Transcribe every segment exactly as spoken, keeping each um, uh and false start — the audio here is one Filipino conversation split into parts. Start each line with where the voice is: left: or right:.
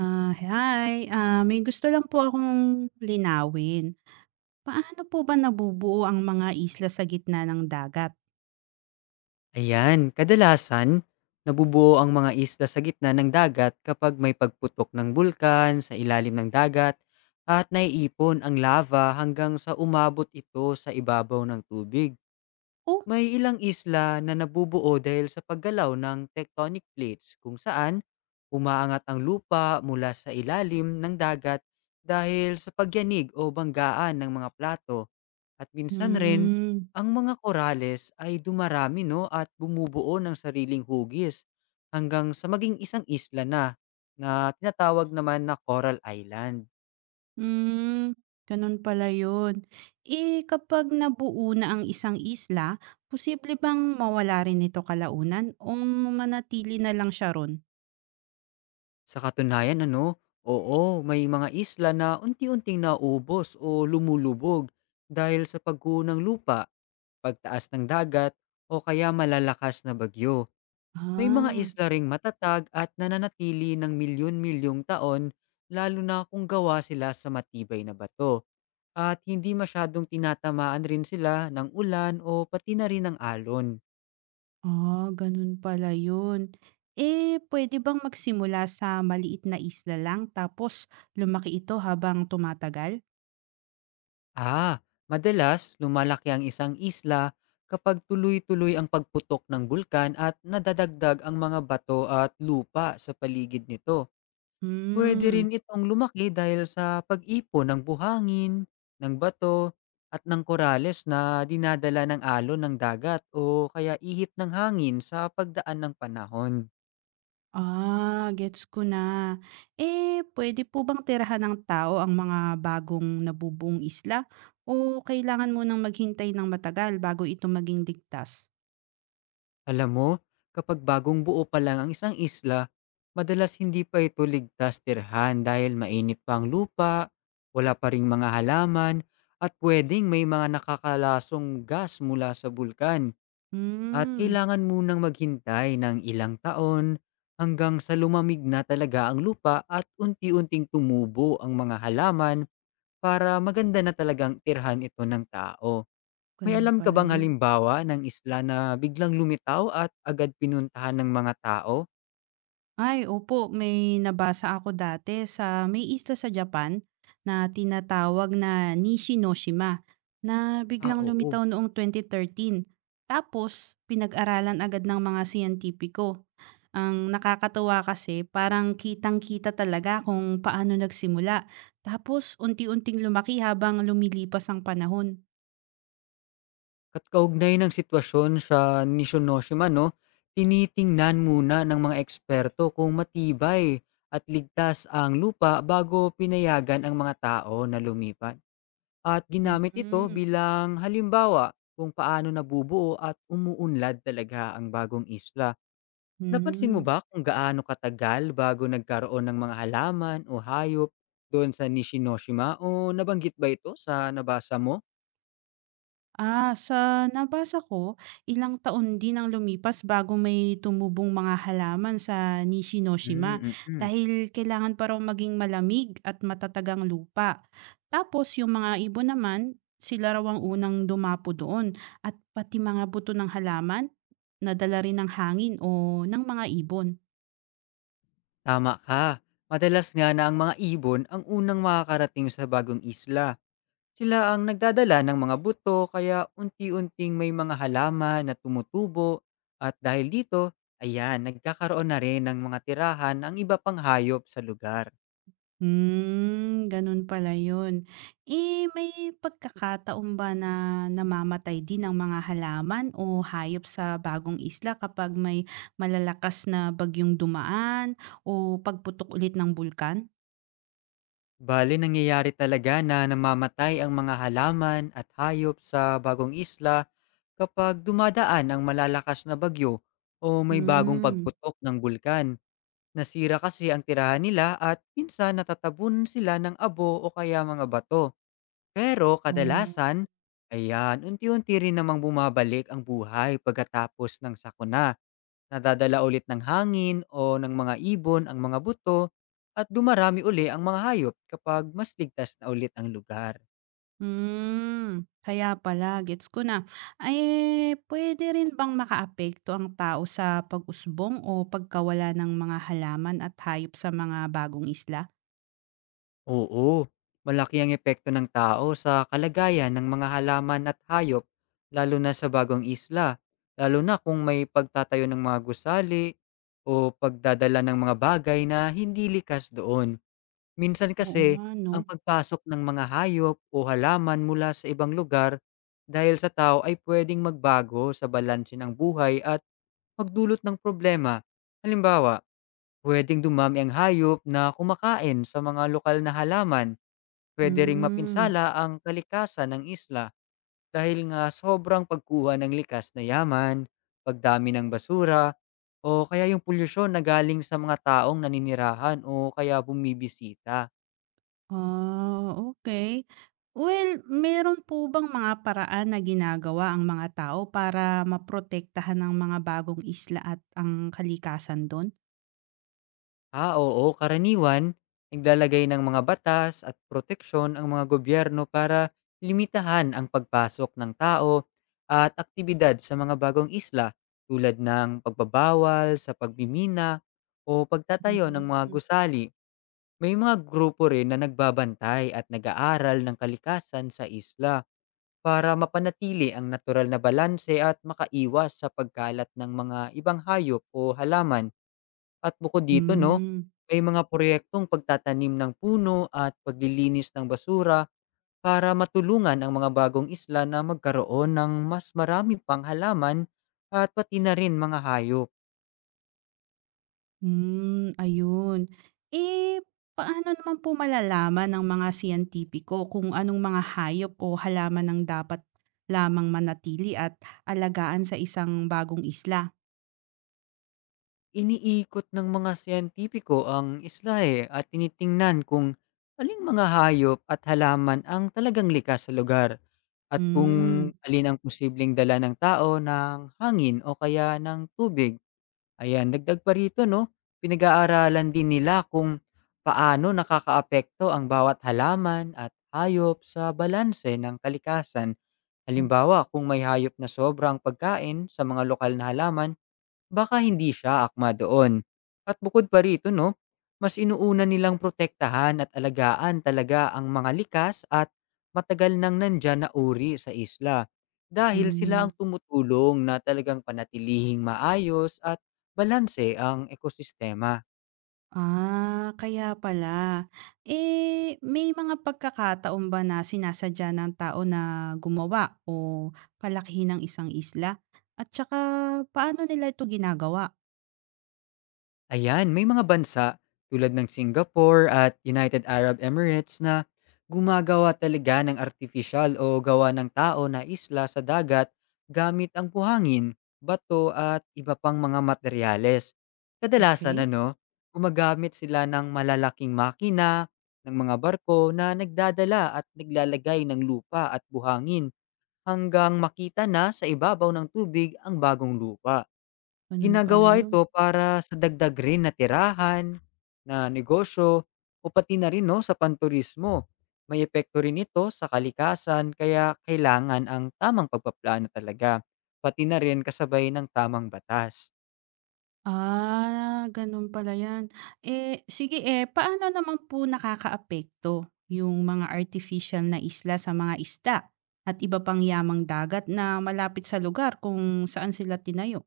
right: Ah, hi. Ah, may gusto lang po akong linawin. Paano po ba nabubuo ang mga isla sa gitna ng dagat?
left: Ayan, kadalasan nabubuo ang mga isla sa gitna ng dagat kapag may pagputok ng bulkan sa ilalim ng dagat at naiipon ang lava hanggang sa umabot ito sa ibabaw ng tubig.
right: Oh,
left: May ilang isla na nabubuo dahil sa paggalaw ng tectonic plates, kung saan umaangat ang lupa mula sa ilalim ng dagat dahil sa pagyanig o banggaan ng mga plato, at minsan rin,
right: hmm,
left: ang mga korales ay dumarami 'no at bumubuo ng sariling hugis hanggang sa maging isang isla na, na tinatawag naman na Coral Island.
right: hmm, ganun pala yun. Eh, kapag nabuo na ang isang isla, posible bang mawala rin ito kalaunan o manatili na lang siya ron?
left: Sa katunayan ano, oo, may mga isla na unti-unting nauubos o lumulubog dahil sa pagguho ng lupa, pagtaas ng dagat, o kaya malalakas na bagyo. May mga
right: Ah,
left: isla ring matatag at nananatili ng milyon-milyong taon, lalo na kung gawa sila sa matibay na bato at hindi masyadong tinatamaan rin sila ng ulan o pati na rin ng alon.
right: ah, ganun pala yun. Eh, pwede bang magsimula sa maliit na isla lang tapos lumaki ito habang tumatagal?
left: Ah, Madalas lumalaki ang isang isla kapag tuloy-tuloy ang pagputok ng bulkan at nadadagdag ang mga bato at lupa sa paligid nito. Puwede
right: Hmm,
left: rin itong lumaki dahil sa pag-ipon ng buhangin, ng bato, at ng korales na dinadala ng alon ng dagat o kaya ihip ng hangin sa pagdaan ng panahon.
right: ah, gets ko na. Eh, puwede po bang tirahan ng tao ang mga bagong nabubuong isla o kailangan mo munang maghintay ng matagal bago ito maging ligtas?
left: Alam mo, kapag bagong buo pa lang ang isang isla, madalas hindi pa ito ligtas tirhan dahil mainit pa ang lupa, wala pa ring mga halaman, at pwedeng may mga nakakalasong gas mula sa bulkan. At
right: Hmm,
left: kailangan munang maghintay ng ilang taon hanggang sa lumamig na talaga ang lupa at unti-unting tumubo ang mga halaman para maganda na talagang tirhan ito ng tao. May
right: ganun
left: alam ka
right: pala
left: bang
right: yun.
left: halimbawa ng isla na biglang lumitaw at agad pinuntahan ng mga tao?
right: Ay, opo, may nabasa ako dati sa may isla sa Japan na tinatawag na Nishinoshima na
left: Ah,
right: biglang
left: oo.
right: lumitaw noong twenty thirteen. Tapos, pinag-aralan agad ng mga siyentipiko. Ang nakakatuwa kasi parang kitang-kita talaga kung paano nagsimula, tapos unti-unting lumaki habang lumilipas ang panahon.
left: At kaugnay ng sitwasyon sa Nishinoshima, no, tinitingnan muna ng mga eksperto kung matibay at ligtas ang lupa bago pinayagan ang mga tao na lumipat. At ginamit ito
right: Hmm,
left: bilang halimbawa kung paano nabubuo at umuunlad talaga ang bagong isla. Napansin mo
right: hmm.
left: ba kung gaano katagal bago nagkaroon ng mga halaman o hayop doon sa Nishinoshima, o nabanggit ba ito sa nabasa mo?
right: Ah, sa nabasa ko, ilang taon din ang lumipas bago may tumubong mga halaman sa Nishinoshima
left: Mm, mm.
right: dahil kailangan pa raw maging malamig at matatagang lupa. Tapos yung mga ibon naman, sila raw ang unang dumapo doon at pati mga buto ng halaman, nadala rin ng hangin o ng mga ibon.
left: Tama ka. Madalas nga na ang mga ibon ang unang makakarating sa bagong isla. Sila ang nagdadala ng mga buto, kaya unti-unting may mga halaman na tumutubo, at dahil dito, ayan, nagkakaroon na rin ng mga tirahan ang iba pang hayop sa lugar.
right: Hmm, ganun pala yun. Eh, may pagkakataon ba na namamatay din ang mga halaman o hayop sa bagong isla kapag may malalakas na bagyong dumaan o pagputok ulit ng bulkan?
left: Bale, nangyayari talaga na namamatay ang mga halaman at hayop sa bagong isla kapag dumadaan ang malalakas na bagyo o may bagong
right: Hmm.
left: pagputok ng bulkan. Nasira kasi ang tirahan nila, at pinsan natatabun sila ng abo o kaya mga bato. Pero
right: Oh.
left: kadalasan, ayan, unti-unti rin namang bumabalik ang buhay pagkatapos ng sakuna. Nadadala ulit ng hangin o ng mga ibon ang mga buto, at dumarami uli ang mga hayop kapag mas ligtas na ulit ang lugar.
right: Hmm, kaya pala, gets ko na. Ay pwede rin bang makaapekto ang tao sa pag-usbong o pagkawala ng mga halaman at hayop sa mga bagong isla?
left: Oo, malaki ang epekto ng tao sa kalagayan ng mga halaman at hayop, lalo na sa bagong isla, lalo na kung may pagtatayo ng mga gusali o pagdadala ng mga bagay na hindi likas doon. Minsan
right: Oo
left: kasi,
right: nga, no?
left: ang pagpasok ng mga hayop o halaman mula sa ibang lugar dahil sa tao ay puwedeng magbago sa balanse ng buhay at magdulot ng problema. Halimbawa, puwedeng dumami ang hayop na kumakain sa mga lokal na halaman. Puwede ring
right: Hmm.
left: mapinsala ang kalikasan ng isla dahil nga sobrang pagkuha ng likas na yaman, pagdami ng basura, o kaya yung polusyon na galing sa mga taong naninirahan o kaya bumibisita.
right: Ah, okay. Well, meron po bang mga paraan na ginagawa ang mga tao para maprotektahan ang mga bagong isla at ang kalikasan dun?
left: Ah, oo. Karaniwan, naglalagay ng mga batas at proteksyon ang mga gobyerno para limitahan ang pagpasok ng tao at aktibidad sa mga bagong isla, tulad ng pagbabawal sa pagmimina o pagtatayo ng mga
right: Hmm.
left: gusali. May mga grupo rin na nagbabantay at nag-aaral ng kalikasan sa isla para mapanatili ang natural na balanse at makaiwas sa pagkalat ng mga ibang hayop o halaman. At bukod dito 'no,
right: Hmm,
left: may mga proyektong pagtatanim ng puno at paglilinis ng basura para matulungan ang mga bagong isla na magkaroon ng mas marami pang halaman at pati na rin mga hayop.
right: hmm, ayun. Eh, paano naman po malalaman ng mga siyentipiko kung anong mga hayop o halaman ang dapat lamang manatili at alagaan sa isang bagong isla?
left: Iniikot ng mga siyentipiko ang isla, eh, at tinitingnan kung aling mga hayop at halaman ang talagang likas sa lugar, at kung
right: Hmm.
left: alin ang posibleng dala ng tao, ng hangin o kaya ng tubig. Ayan, dagdag pa rito 'no, pinag-aaralan din nila kung paano nakakaapekto ang bawat halaman at hayop sa balanse ng kalikasan.
right: Oh.
left: Halimbawa, kung may hayop na sobrang pagkain sa mga lokal na halaman, baka hindi siya akma doon. At bukod pa rito 'no, mas inuuna nilang protektahan at alagaan talaga ang mga likas at matagal nang nandiyan na uri sa isla, dahil sila ang
right: Hmm.
left: tumutulong na talagang panatilihing maayos at balanse ang ekosistema.
right: Ah, kaya pala. Eh, may mga pagkakataon ba na sinasadya ng tao na gumawa o palakihin ng isang isla? At saka, paano nila ito ginagawa?
left: Ayan, may mga bansa tulad ng Singapore at United Arab Emirates na gumagawa talaga ng artificial o gawa ng tao na isla sa dagat, gamit ang buhangin, bato at iba pang mga materyales. Kadalasan
right: Okay,
left: ano, gumagamit sila ng malalaking makina, ng mga barko na nagdadala at naglalagay ng lupa at buhangin hanggang makita na sa ibabaw ng tubig ang bagong lupa.
right: ganun pala
left: Ginagawa
right: yun.
left: ito para sa dagdag rin na tirahan, na negosyo, o pati na rin 'no, sa panturismo. May epekto rin ito sa kalikasan, kaya kailangan ang tamang pagpaplano talaga, pati na rin kasabay ng tamang batas.
right: Ah, ganun pala yan. Eh, sige eh, paano naman po nakakaapekto yung mga artificial na isla sa mga isda at iba pang yamang dagat na malapit sa lugar kung saan sila tinayo?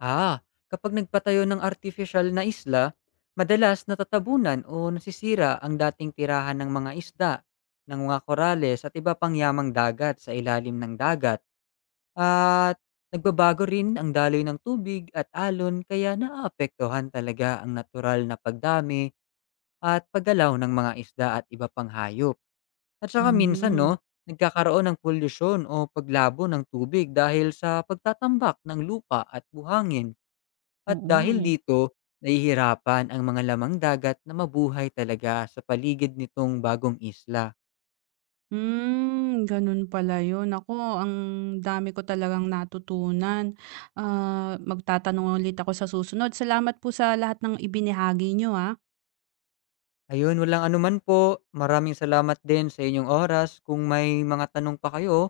left: Ah, Kapag nagpatayo ng artificial na isla, madalas natatabunan o nasisira ang dating tirahan ng mga isda, ng mga korales at iba pang yamang dagat sa ilalim ng dagat. At nagbabago rin ang daloy ng tubig at alon, kaya naaapektuhan talaga ang natural na pagdami at paggalaw ng mga isda at iba pang hayop. At saka minsan
right: Hmm,
left: no, nagkakaroon ng polusyon o paglabo ng tubig dahil sa pagtatambak ng lupa at buhangin. At
right: oo nga
left: dahil
right: eh.
left: dito, nahihirapan ang mga lamang dagat na mabuhay talaga sa paligid nitong bagong isla.
right: Hmm, ganun pala yun. Naku, ang dami ko talagang natutunan. Ah, magtatanong ulit ako sa susunod. Salamat po sa lahat ng ibinahagi nyo, ah.
left: Ayun, walang anuman po. Maraming salamat din sa inyong oras. Kung may mga tanong pa kayo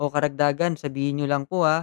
left: o karagdagan, sabihin niyo lang po, ah.